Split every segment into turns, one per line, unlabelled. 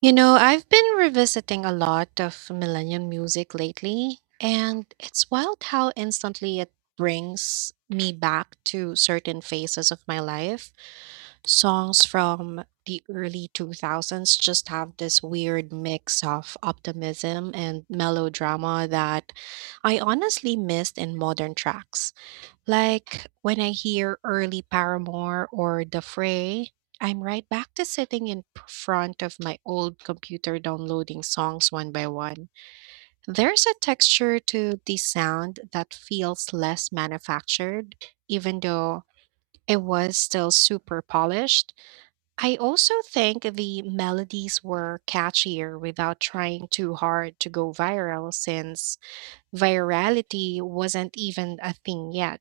You know, I've been revisiting a lot of millennium music lately, and it's wild how instantly it brings me back to certain phases of my life. Songs from the early 2000s just have this weird mix of optimism and melodrama that I honestly missed in modern tracks. Like when I hear early Paramore or The Fray, I'm right back to sitting in front of my old computer downloading songs one by one. There's a texture to the sound that feels less manufactured, even though it was still super polished. I also think the melodies were catchier without trying too hard to go viral, since virality wasn't even a thing yet.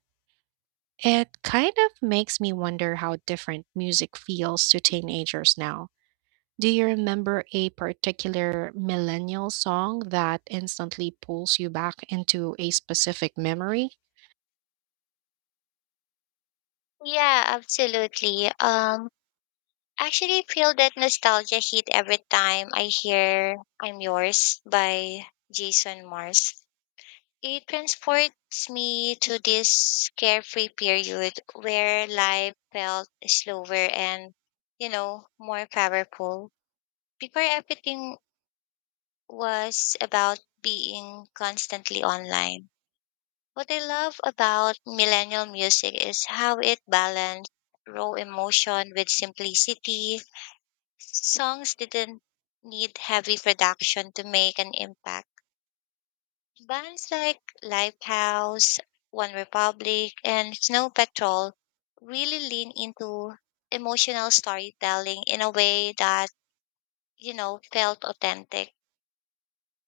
It kind of makes me wonder how different music feels to teenagers now. Do you remember a particular millennial song that instantly pulls you back into a specific memory?
Yeah, absolutely. Actually feel that nostalgia hit every time I hear I'm Yours by Jason Mars. It transports me to this carefree period where life felt slower and, more powerful. Before everything was about being constantly online. What I love about millennial music is how it balanced raw emotion with simplicity. Songs didn't need heavy production to make an impact. Bands like Lifehouse, One Republic, and Snow Patrol really lean into emotional storytelling in a way that, felt authentic.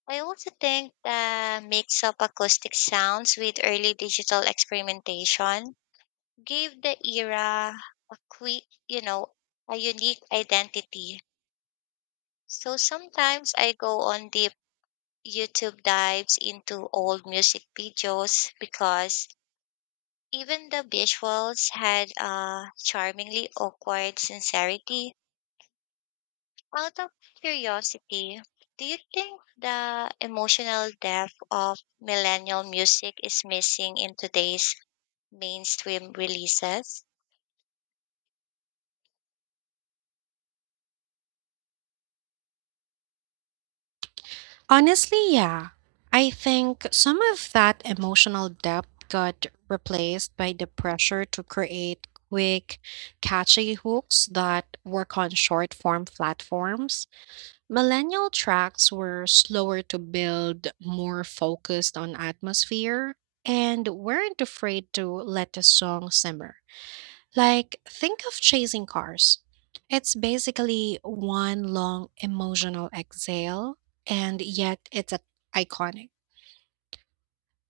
I also think the mix of acoustic sounds with early digital experimentation gave the era a quick, a unique identity. So sometimes I go on deep YouTube dives into old music videos because even the visuals had a charmingly awkward sincerity. Out of curiosity, do you think the emotional depth of millennial music is missing in today's mainstream releases?
Honestly, yeah. I think some of that emotional depth got replaced by the pressure to create quick, catchy hooks that work on short form platforms. Millennial tracks were slower to build, more focused on atmosphere, and weren't afraid to let the song simmer. Like, think of Chasing Cars. It's basically one long emotional exhale, and yet iconic.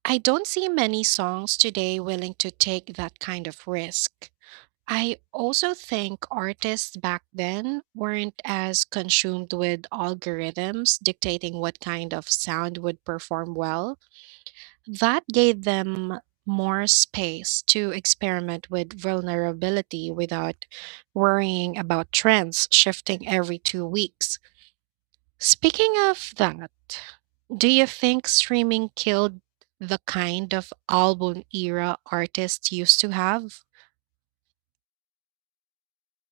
I don't see many songs today willing to take that kind of risk. I also think artists back then weren't as consumed with algorithms dictating what kind of sound would perform well. That gave them more space to experiment with vulnerability without worrying about trends shifting every 2 weeks. Speaking of that, do you think streaming killed the kind of album era artists used to have?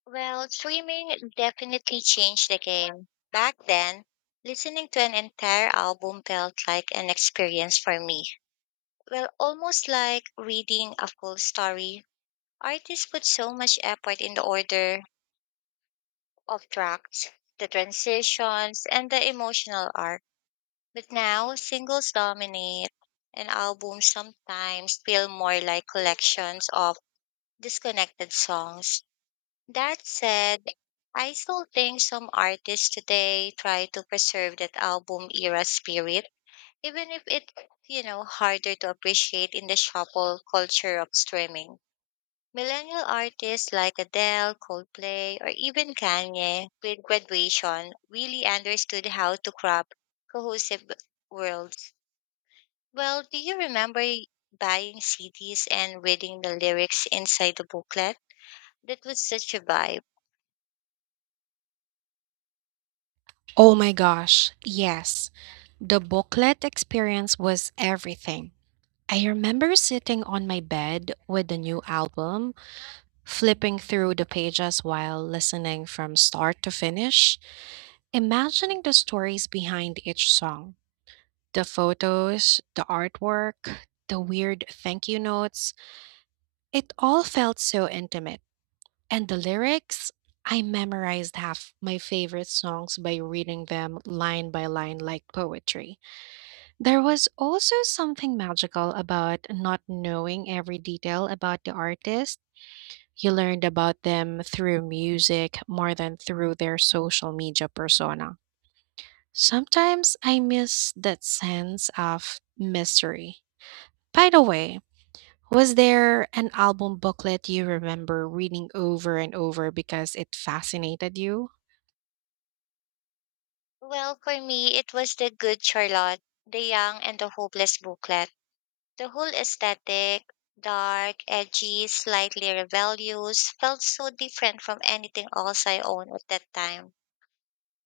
Well, streaming definitely changed the game. Back then, listening to an entire album felt like an experience for me. Well, almost like reading a full story. Artists put so much effort in the order of tracks, the transitions, and the emotional arc. But now, singles dominate, and albums sometimes feel more like collections of disconnected songs. That said, I still think some artists today try to preserve that album era spirit, even if it's harder to appreciate in the shuffle culture of streaming. Millennial artists like Adele, Coldplay, or even Kanye with graduation really understood how to craft cohesive worlds. Well, do you remember buying CDs and reading the lyrics inside the booklet? That was such a vibe.
Oh my gosh, yes. The booklet experience was everything. I remember sitting on my bed with the new album, flipping through the pages while listening from start to finish, imagining the stories behind each song, the photos, the artwork, the weird thank you notes. It all felt so intimate. And the lyrics, I memorized half my favorite songs by reading them line by line like poetry. There was also something magical about not knowing every detail about the artist. You learned about them through music more than through their social media persona. Sometimes I miss that sense of mystery. By the way, was there an album booklet you remember reading over and over because it fascinated you?
Well, for me, it was The Good Charlotte, The Young and the Hopeless booklet. The whole aesthetic, dark, edgy, slightly rebellious, felt so different from anything else I owned at that time.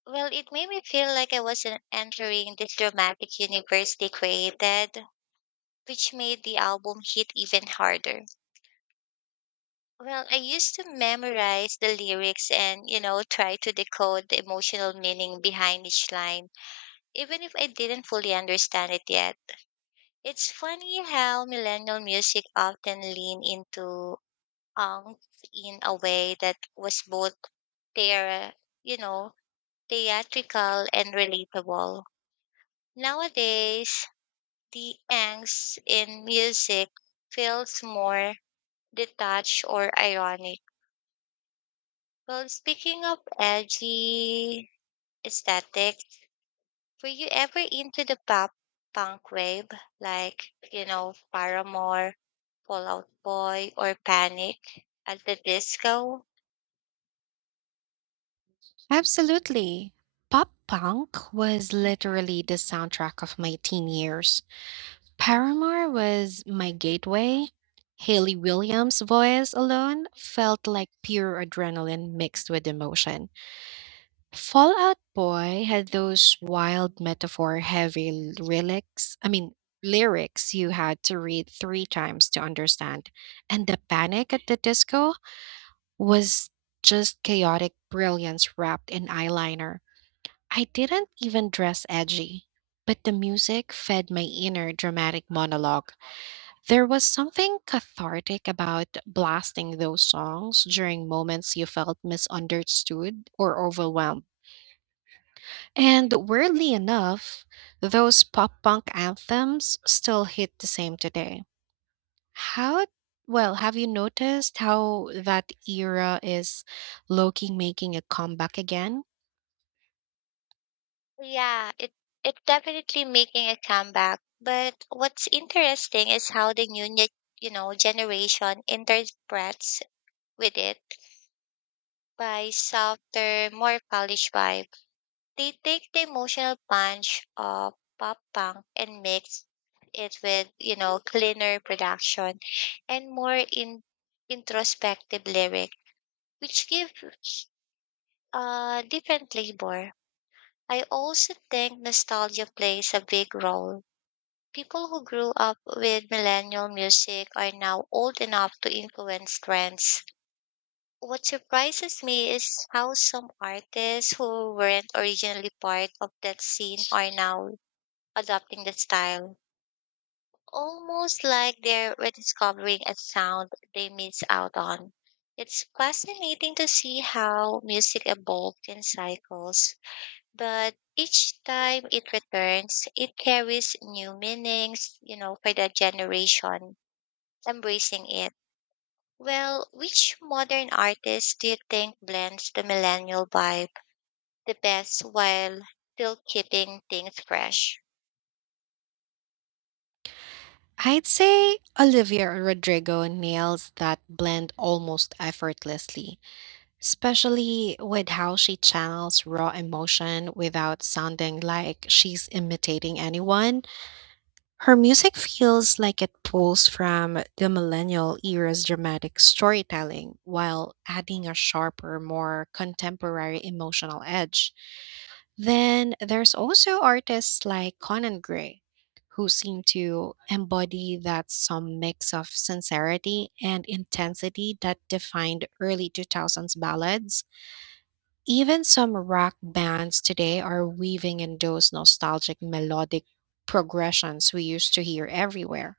Well, it made me feel like I was entering this dramatic universe they created, which made the album hit even harder. Well, I used to memorize the lyrics and, try to decode the emotional meaning behind each line, even if I didn't fully understand it yet. It's funny how millennial music often lean into angst in a way that was both their, you know, theatrical and relatable. Nowadays, the angst in music feels more detached or ironic. Well, speaking of edgy aesthetic. Were you ever into the pop punk wave, like, Paramore, Fall Out Boy, or Panic at the Disco?
Absolutely. Pop punk was literally the soundtrack of my teen years. Paramore was my gateway. Haley Williams' voice alone felt like pure adrenaline mixed with emotion. Fallout Boy had those wild metaphor heavy lyrics. I mean, lyrics you had to read three times to understand. And the panic at the disco was just chaotic brilliance wrapped in eyeliner. I didn't even dress edgy, but the music fed my inner dramatic monologue. There was something cathartic about blasting those songs during moments you felt misunderstood or overwhelmed. And weirdly enough, those pop punk anthems still hit the same today. How, well, have you noticed how that era is low key making a comeback again?
Yeah, it's definitely making a comeback. But what's interesting is how the generation interprets with it by softer, more polished vibe. They take the emotional punch of pop punk and mix it with, cleaner production and more in introspective lyric, which gives a different flavor. I also think nostalgia plays a big role. People who grew up with millennial music are now old enough to influence trends. What surprises me is how some artists who weren't originally part of that scene are now adopting the style, almost like they're rediscovering a sound they missed out on. It's fascinating to see how music evolves in cycles, but each time it returns, it carries new meanings, for the generation embracing it. Well, which modern artist do you think blends the millennial vibe the best while still keeping things fresh?
I'd say Olivia Rodrigo nails that blend almost effortlessly, especially with how she channels raw emotion without sounding like she's imitating anyone. Her music feels like it pulls from the millennial era's dramatic storytelling while adding a sharper, more contemporary emotional edge. Then there's also artists like Conan Gray, who seem to embody that some mix of sincerity and intensity that defined early 2000s ballads. Even some rock bands today are weaving in those nostalgic melodic progressions we used to hear everywhere.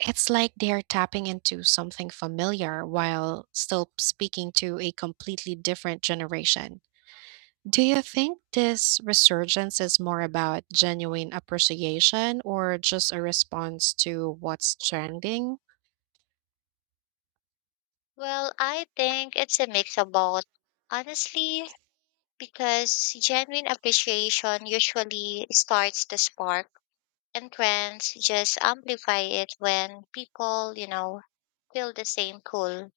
It's like they're tapping into something familiar while still speaking to a completely different generation. Do you think this resurgence is more about genuine appreciation or just a response to what's trending?
Well, I think it's a mix of both. Honestly, because genuine appreciation usually starts the spark, and trends just amplify it when people, feel the same pull.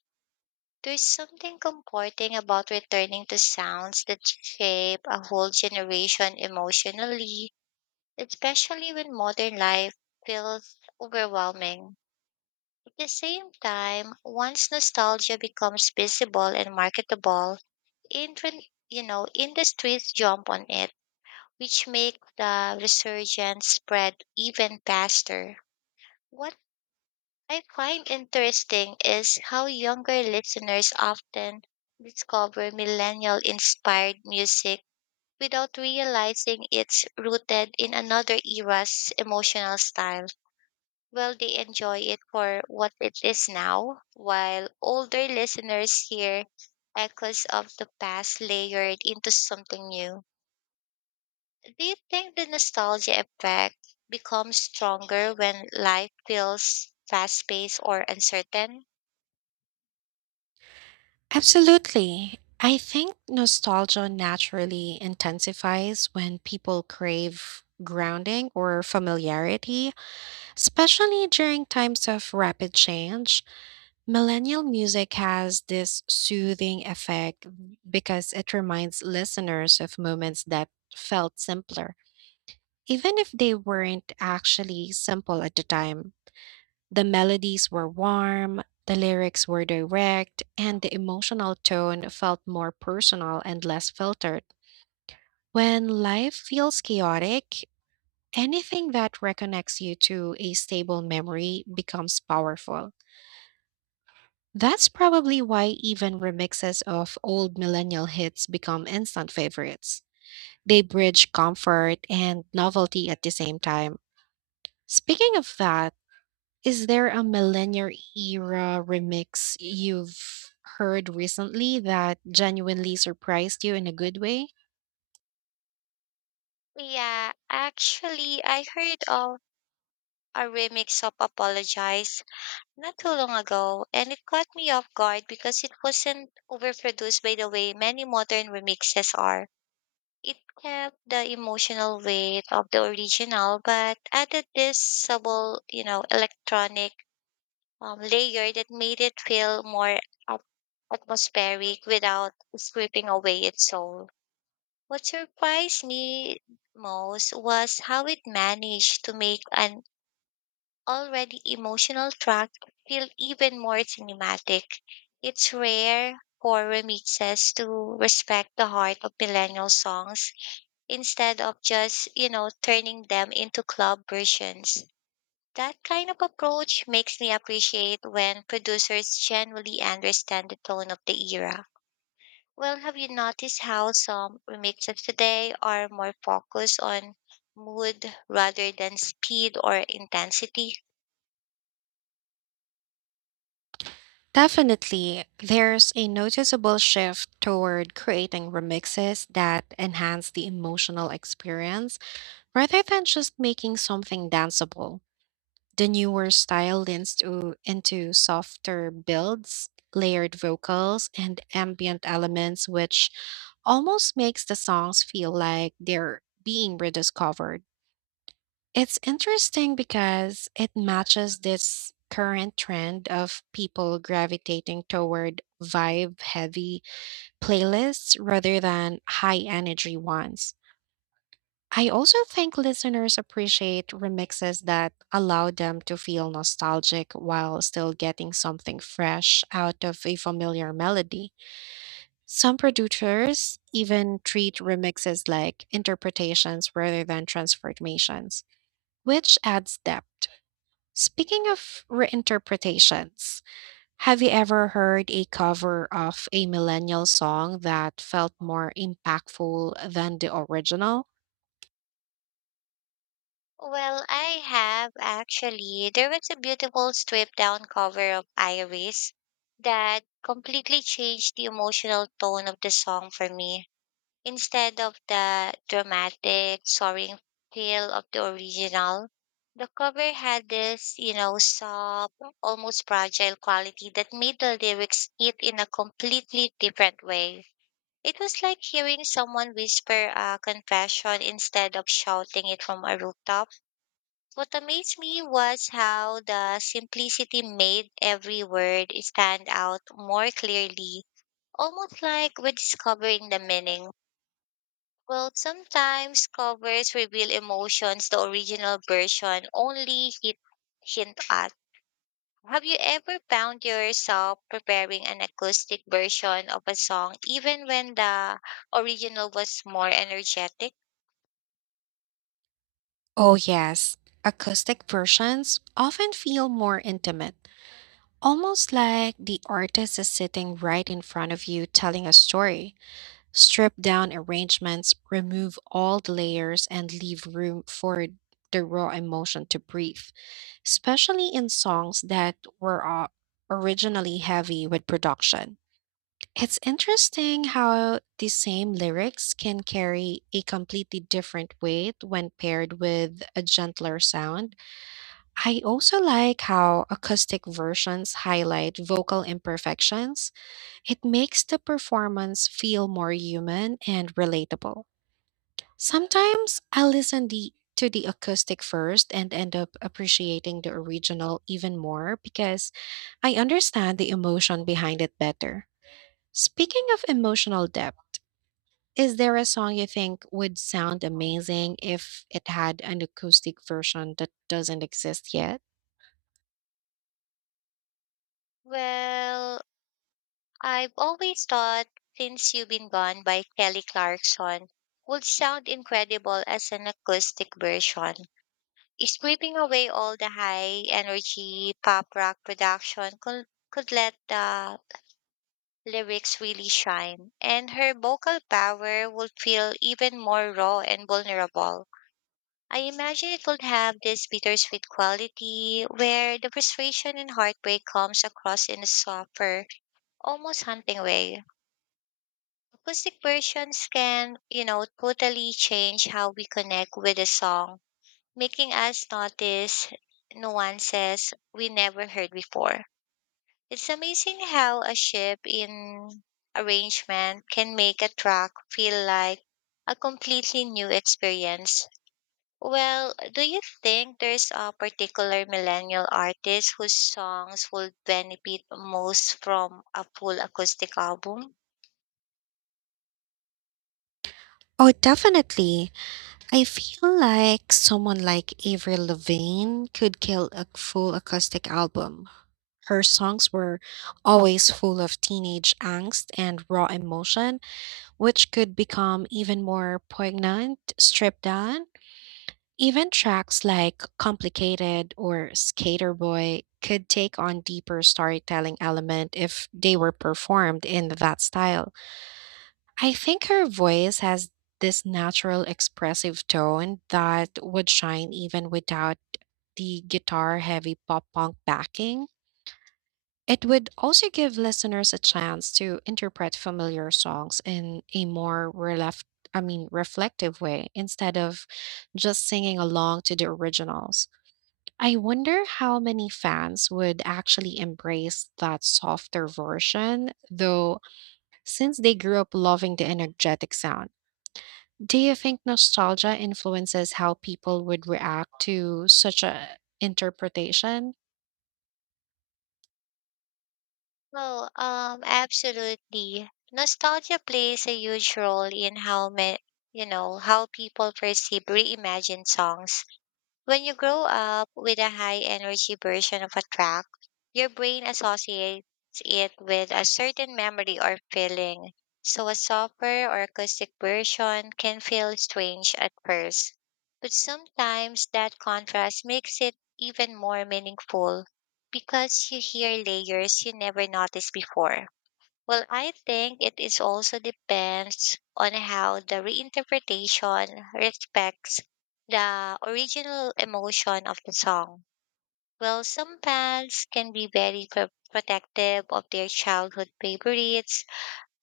There's something comforting about returning to sounds that shape a whole generation emotionally, especially when modern life feels overwhelming. At the same time, once nostalgia becomes visible and marketable, industries jump on it, which make the resurgence spread even faster. What I find interesting is how younger listeners often discover millennial inspired music without realizing it's rooted in another era's emotional style. Well, they enjoy it for what it is now, while older listeners hear echoes of the past layered into something new. Do you think the nostalgia effect becomes stronger when life feels fast paced or uncertain?
Absolutely. I think nostalgia naturally intensifies when people crave grounding or familiarity, especially during times of rapid change. Millennial music has this soothing effect because it reminds listeners of moments that felt simpler. Even if they weren't actually simple at the time, the melodies were warm, the lyrics were direct, and the emotional tone felt more personal and less filtered. When life feels chaotic, anything that reconnects you to a stable memory becomes powerful. That's probably why even remixes of old millennial hits become instant favorites. They bridge comfort and novelty at the same time. Speaking of that, is there a millennial era remix you've heard recently that genuinely surprised you in a good way?
Yeah, actually, I heard of a remix of Apologize not too long ago, and it caught me off guard because it wasn't overproduced by the way many modern remixes are. It kept the emotional weight of the original, but added this subtle, electronic layer that made it feel more at- atmospheric without stripping away its soul. What surprised me most was how it managed to make an already emotional track feel even more cinematic. It's rare for remixes to respect the heart of millennial songs instead of just, turning them into club versions. That kind of approach makes me appreciate when producers genuinely understand the tone of the era. Well, have you noticed how some remixes today are more focused on mood rather than speed or intensity?
Definitely, there's a noticeable shift toward creating remixes that enhance the emotional experience rather than just making something danceable. The newer style leans into softer builds, layered vocals, and ambient elements, which almost makes the songs feel like they're being rediscovered. It's interesting because it matches this current trend of people gravitating toward vibe heavy playlists rather than high energy ones. I also think listeners appreciate remixes that allow them to feel nostalgic while still getting something fresh out of a familiar melody. Some producers even treat remixes like interpretations rather than transformations, which adds depth. Speaking of reinterpretations, have you ever heard a cover of a millennial song that felt more impactful than the original?
Well, I have actually. There was a beautiful stripped down cover of Iris that completely changed the emotional tone of the song for me. Instead of the dramatic, soaring feel of the original, the cover had this, soft, almost fragile quality that made the lyrics hit in a completely different way. It was like hearing someone whisper a confession instead of shouting it from a rooftop. What amazed me was how the simplicity made every word stand out more clearly, almost like rediscovering the meaning. Well, sometimes covers reveal emotions the original version only hint at. Have you ever found yourself preparing an acoustic version of a song even when the original was more energetic?
Oh, yes. Acoustic versions often feel more intimate, almost like the artist is sitting right in front of you telling a story. Strip down arrangements, remove all the layers, and leave room for the raw emotion to breathe, especially in songs that were originally heavy with production. It's interesting how the same lyrics can carry a completely different weight when paired with a gentler sound. I also like how acoustic versions highlight vocal imperfections. It makes the performance feel more human and relatable. Sometimes I listen the to the acoustic first and end up appreciating the original even more because I understand the emotion behind it better. Speaking of emotional depth, is there a song you think would sound amazing if it had an acoustic version that doesn't exist yet?
Well, I've always thought Since You've Been Gone by Kelly Clarkson would sound incredible as an acoustic version. Scraping away all the high energy pop rock production could let the lyrics really shine, and her vocal power would feel even more raw and vulnerable. I imagine it would have this bittersweet quality where the frustration and heartbreak comes across in a softer, almost haunting way. Acoustic versions can, totally change how we connect with a song making us notice nuances we never heard before. It's amazing how a ship in arrangement can make a track feel like a completely new experience. Well, do you think there's a particular millennial artist whose songs would benefit most from a full acoustic album?
Oh, definitely. I feel like someone like Avril Lavigne could kill a full acoustic album. Her songs were always full of teenage angst and raw emotion, which could become even more poignant, stripped down. Even tracks like Complicated or Skater Boy could take on deeper storytelling element if they were performed in that style. I think her voice has this natural expressive tone that would shine even without the guitar heavy pop punk backing. It would also give listeners a chance to interpret familiar songs in a more I mean, reflective way instead of just singing along to the originals. I wonder how many fans would actually embrace that softer version, though, since they grew up loving the energetic sound. Do you think nostalgia influences how people would react to such a interpretation?
Oh, absolutely. Nostalgia plays a huge role in how how people perceive reimagined songs. When you grow up with a high energy version of a track, your brain associates it with a certain memory or feeling. So a softer or acoustic version can feel strange at first. But sometimes that contrast makes it even more meaningful because you hear layers you never noticed before. Well, I think it is also depends on how the reinterpretation respects the original emotion of the song. Well, some fans can be very protective of their childhood favorites,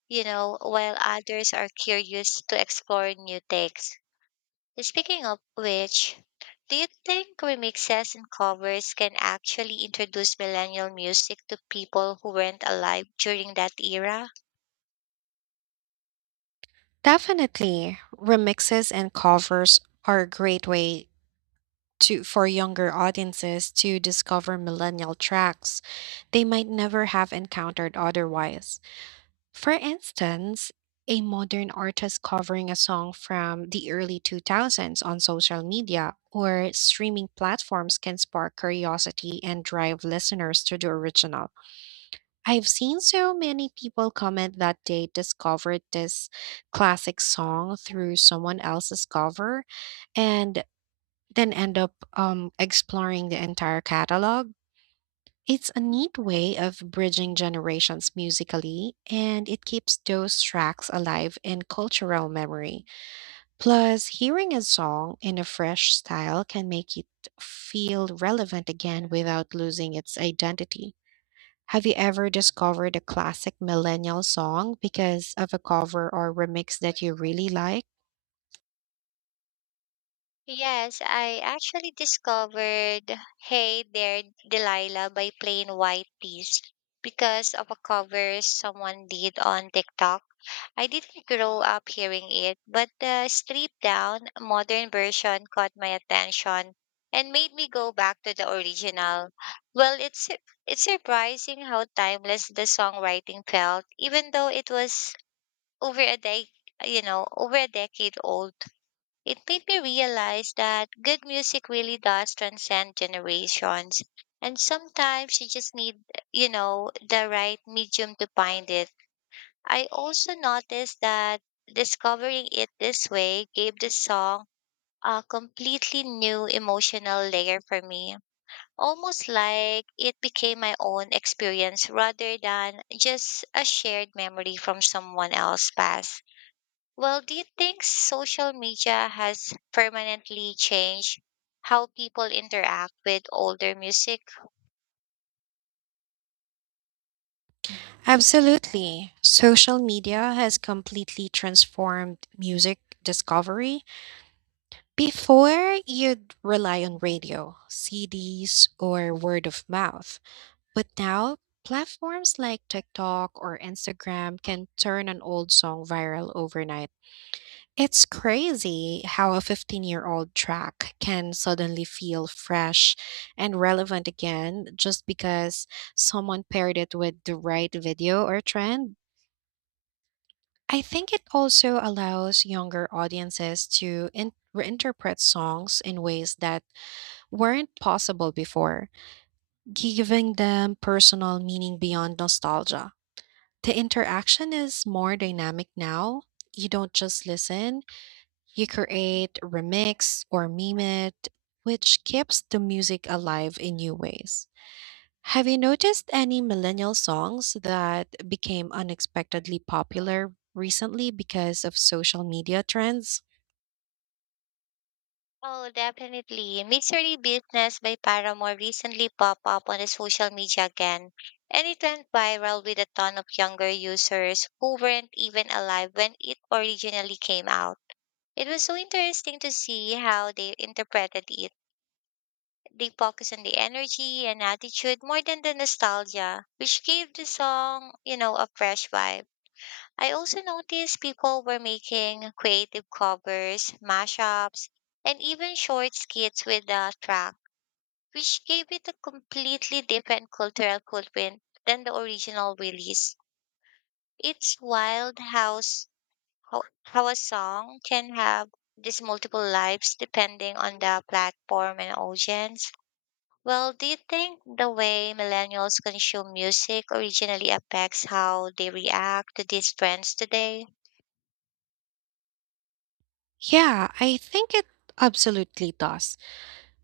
while others are curious to explore new takes. Speaking of which, do you think remixes and covers can actually introduce millennial music to people who weren't alive during that era?
Definitely. Remixes and covers are a great way to for younger audiences to discover millennial tracks they might never have encountered otherwise. For instance, a modern artist covering a song from the early 2000s on social media or streaming platforms can spark curiosity and drive listeners to the original. I've seen so many people comment that they discovered this classic song through someone else's cover and then end up exploring the entire catalog. It's a neat way of bridging generations musically, and it keeps those tracks alive in cultural memory. Plus, hearing a song in a fresh style can make it feel relevant again without losing its identity. Have you ever discovered a classic millennial song because of a cover or remix that you really like?
Yes, I actually discovered Hey There Delilah by Plain White Tees because of a cover someone did on TikTok. I didn't grow up hearing it, but the stripped down modern version caught my attention and made me go back to the original. Well, it's surprising how timeless the songwriting felt, even though it was over a day, over a decade old. It made me realize that good music really does transcend generations, and sometimes you just need, the right medium to find it. I also noticed that discovering it this way gave the song a completely new emotional layer for me. Almost like it became my own experience rather than just a shared memory from someone else's past. Well, do you think social media has permanently changed how people interact with older music?
Absolutely. Social media has completely transformed music discovery. Before, you'd rely on radio, CDs, or word of mouth. But now, platforms like TikTok or Instagram can turn an old song viral overnight. It's crazy how a 15-year-old track can suddenly feel fresh and relevant again just because someone paired it with the right video or trend. I think it also allows younger audiences to reinterpret songs in ways that weren't possible before, giving them personal meaning beyond nostalgia. The interaction is more dynamic now. You don't just listen, you create, remix, or meme it, which keeps the music alive in new ways. Have you noticed any millennial songs that became unexpectedly popular recently because of social media trends?
Oh, definitely. Mystery Business by Paramore recently popped up on the social media again, and it went viral with a ton of younger users who weren't even alive when it originally came out. It was so interesting to see how they interpreted it. They focused on the energy and attitude more than the nostalgia, which gave the song, a fresh vibe. I also noticed people were making creative covers, mashups, and even short skits with the track, which gave it a completely different cultural footprint than the original release. It's wild how a song can have these multiple lives depending on the platform and audience. Well, do you think the way millennials consume music originally affects how they react to these trends today?
Yeah, I think it absolutely does.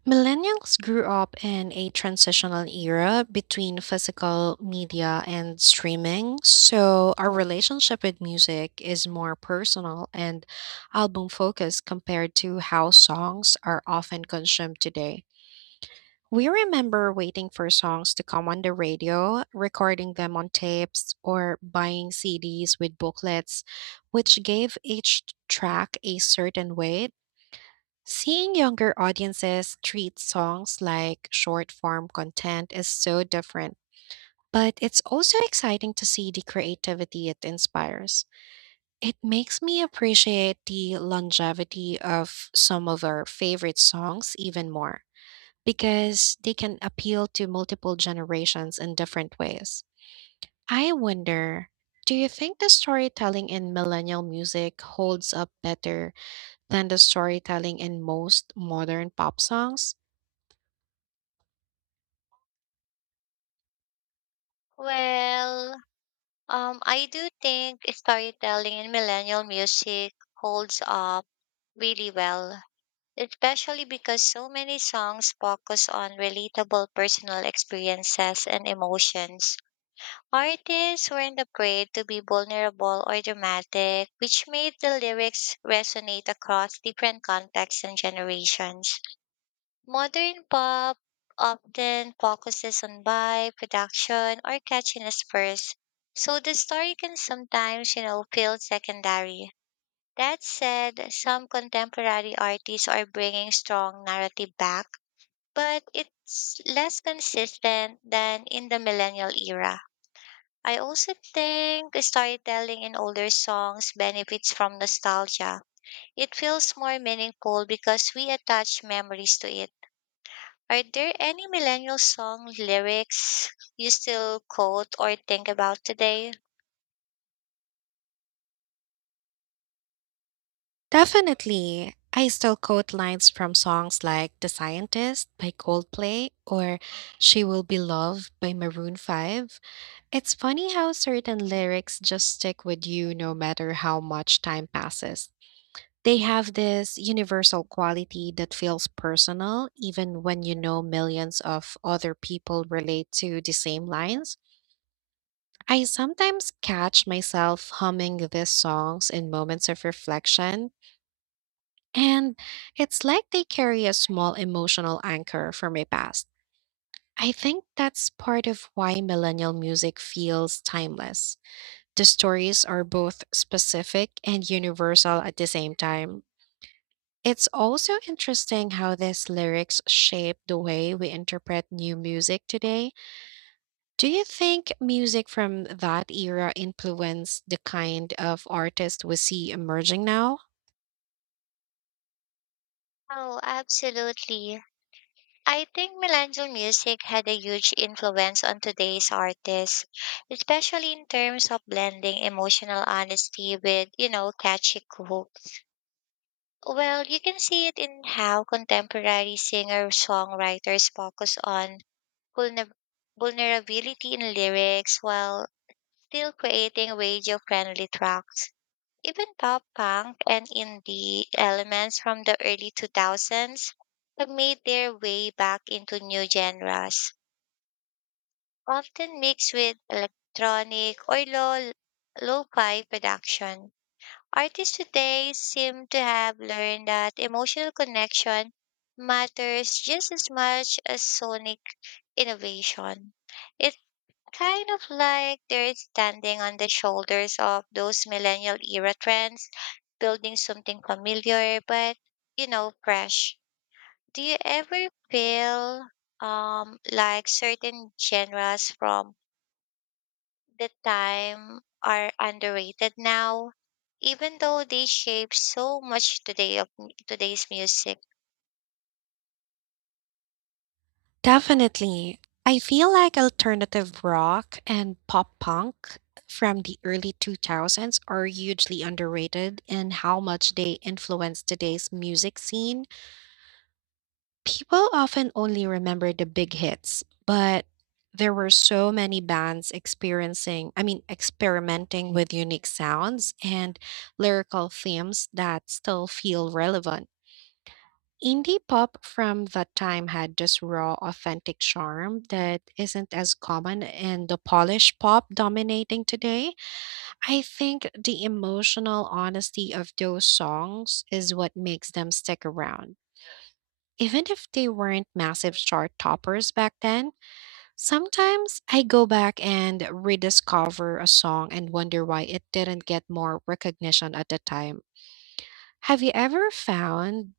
Millennials grew up in a transitional era between physical media and streaming, so our relationship with music is more personal and album focused compared to how songs are often consumed today. We remember waiting for songs to come on the radio, recording them on tapes, or buying CDs with booklets, which gave each track a certain weight. Seeing younger audiences treat songs like short form content is so different, but it's also exciting to see the creativity it inspires. It makes me appreciate the longevity of some of our favorite songs even more because they can appeal to multiple generations in different ways. I wonder, do you think the storytelling in millennial music holds up better than the storytelling in most modern pop songs?
Well, I do think storytelling in millennial music holds up really well, especially because so many songs focus on relatable personal experiences and emotions. Artists weren't afraid to be vulnerable or dramatic, which made the lyrics resonate across different contexts and generations. Modern pop often focuses on vibe, production, or catchiness first, so the story can sometimes, feel secondary. That said, some contemporary artists are bringing strong narrative back, but it's less consistent than in the millennial era. I also think storytelling in older songs benefits from nostalgia. It feels more meaningful because we attach memories to it. Are there any millennial song lyrics you still quote or think about today?
Definitely. I still quote lines from songs like The Scientist by Coldplay or She Will Be Loved by Maroon 5. It's funny how certain lyrics just stick with you no matter how much time passes. They have this universal quality that feels personal, even when you know millions of other people relate to the same lines. I sometimes catch myself humming these songs in moments of reflection, and it's like they carry a small emotional anchor from my past. I think that's part of why millennial music feels timeless. The stories are both specific and universal at the same time. It's also interesting how these lyrics shape the way we interpret new music today. Do you think music from that era influenced the kind of artist we see emerging now?
Oh, absolutely. I think millennial music had a huge influence on today's artists, especially in terms of blending emotional honesty with, catchy hooks. Well, you can see it in how contemporary singer-songwriters focus on vulner- vulnerability in lyrics while still creating radio-friendly tracks. Even pop punk and indie elements from the early 2000s have made their way back into new genres, often mixed with lo-fi production. Artists today seem to have learned that emotional connection matters just as much as sonic innovation. Kind of like they're standing on the shoulders of those millennial era trends, building something familiar but, fresh. Do you ever feel like certain genres from the time are underrated now, even though they shape so much today's music?
Definitely. I feel like alternative rock and pop punk from the early 2000s are hugely underrated in how much they influence today's music scene. People often only remember the big hits, but there were so many bands I mean, experimenting with unique sounds and lyrical themes that still feel relevant. Indie pop from that time had this raw, authentic charm that isn't as common in the polished pop dominating today. I think the emotional honesty of those songs is what makes them stick around. Even if they weren't massive chart toppers back then, sometimes I go back and rediscover a song and wonder why it didn't get more recognition at the time. Have you ever found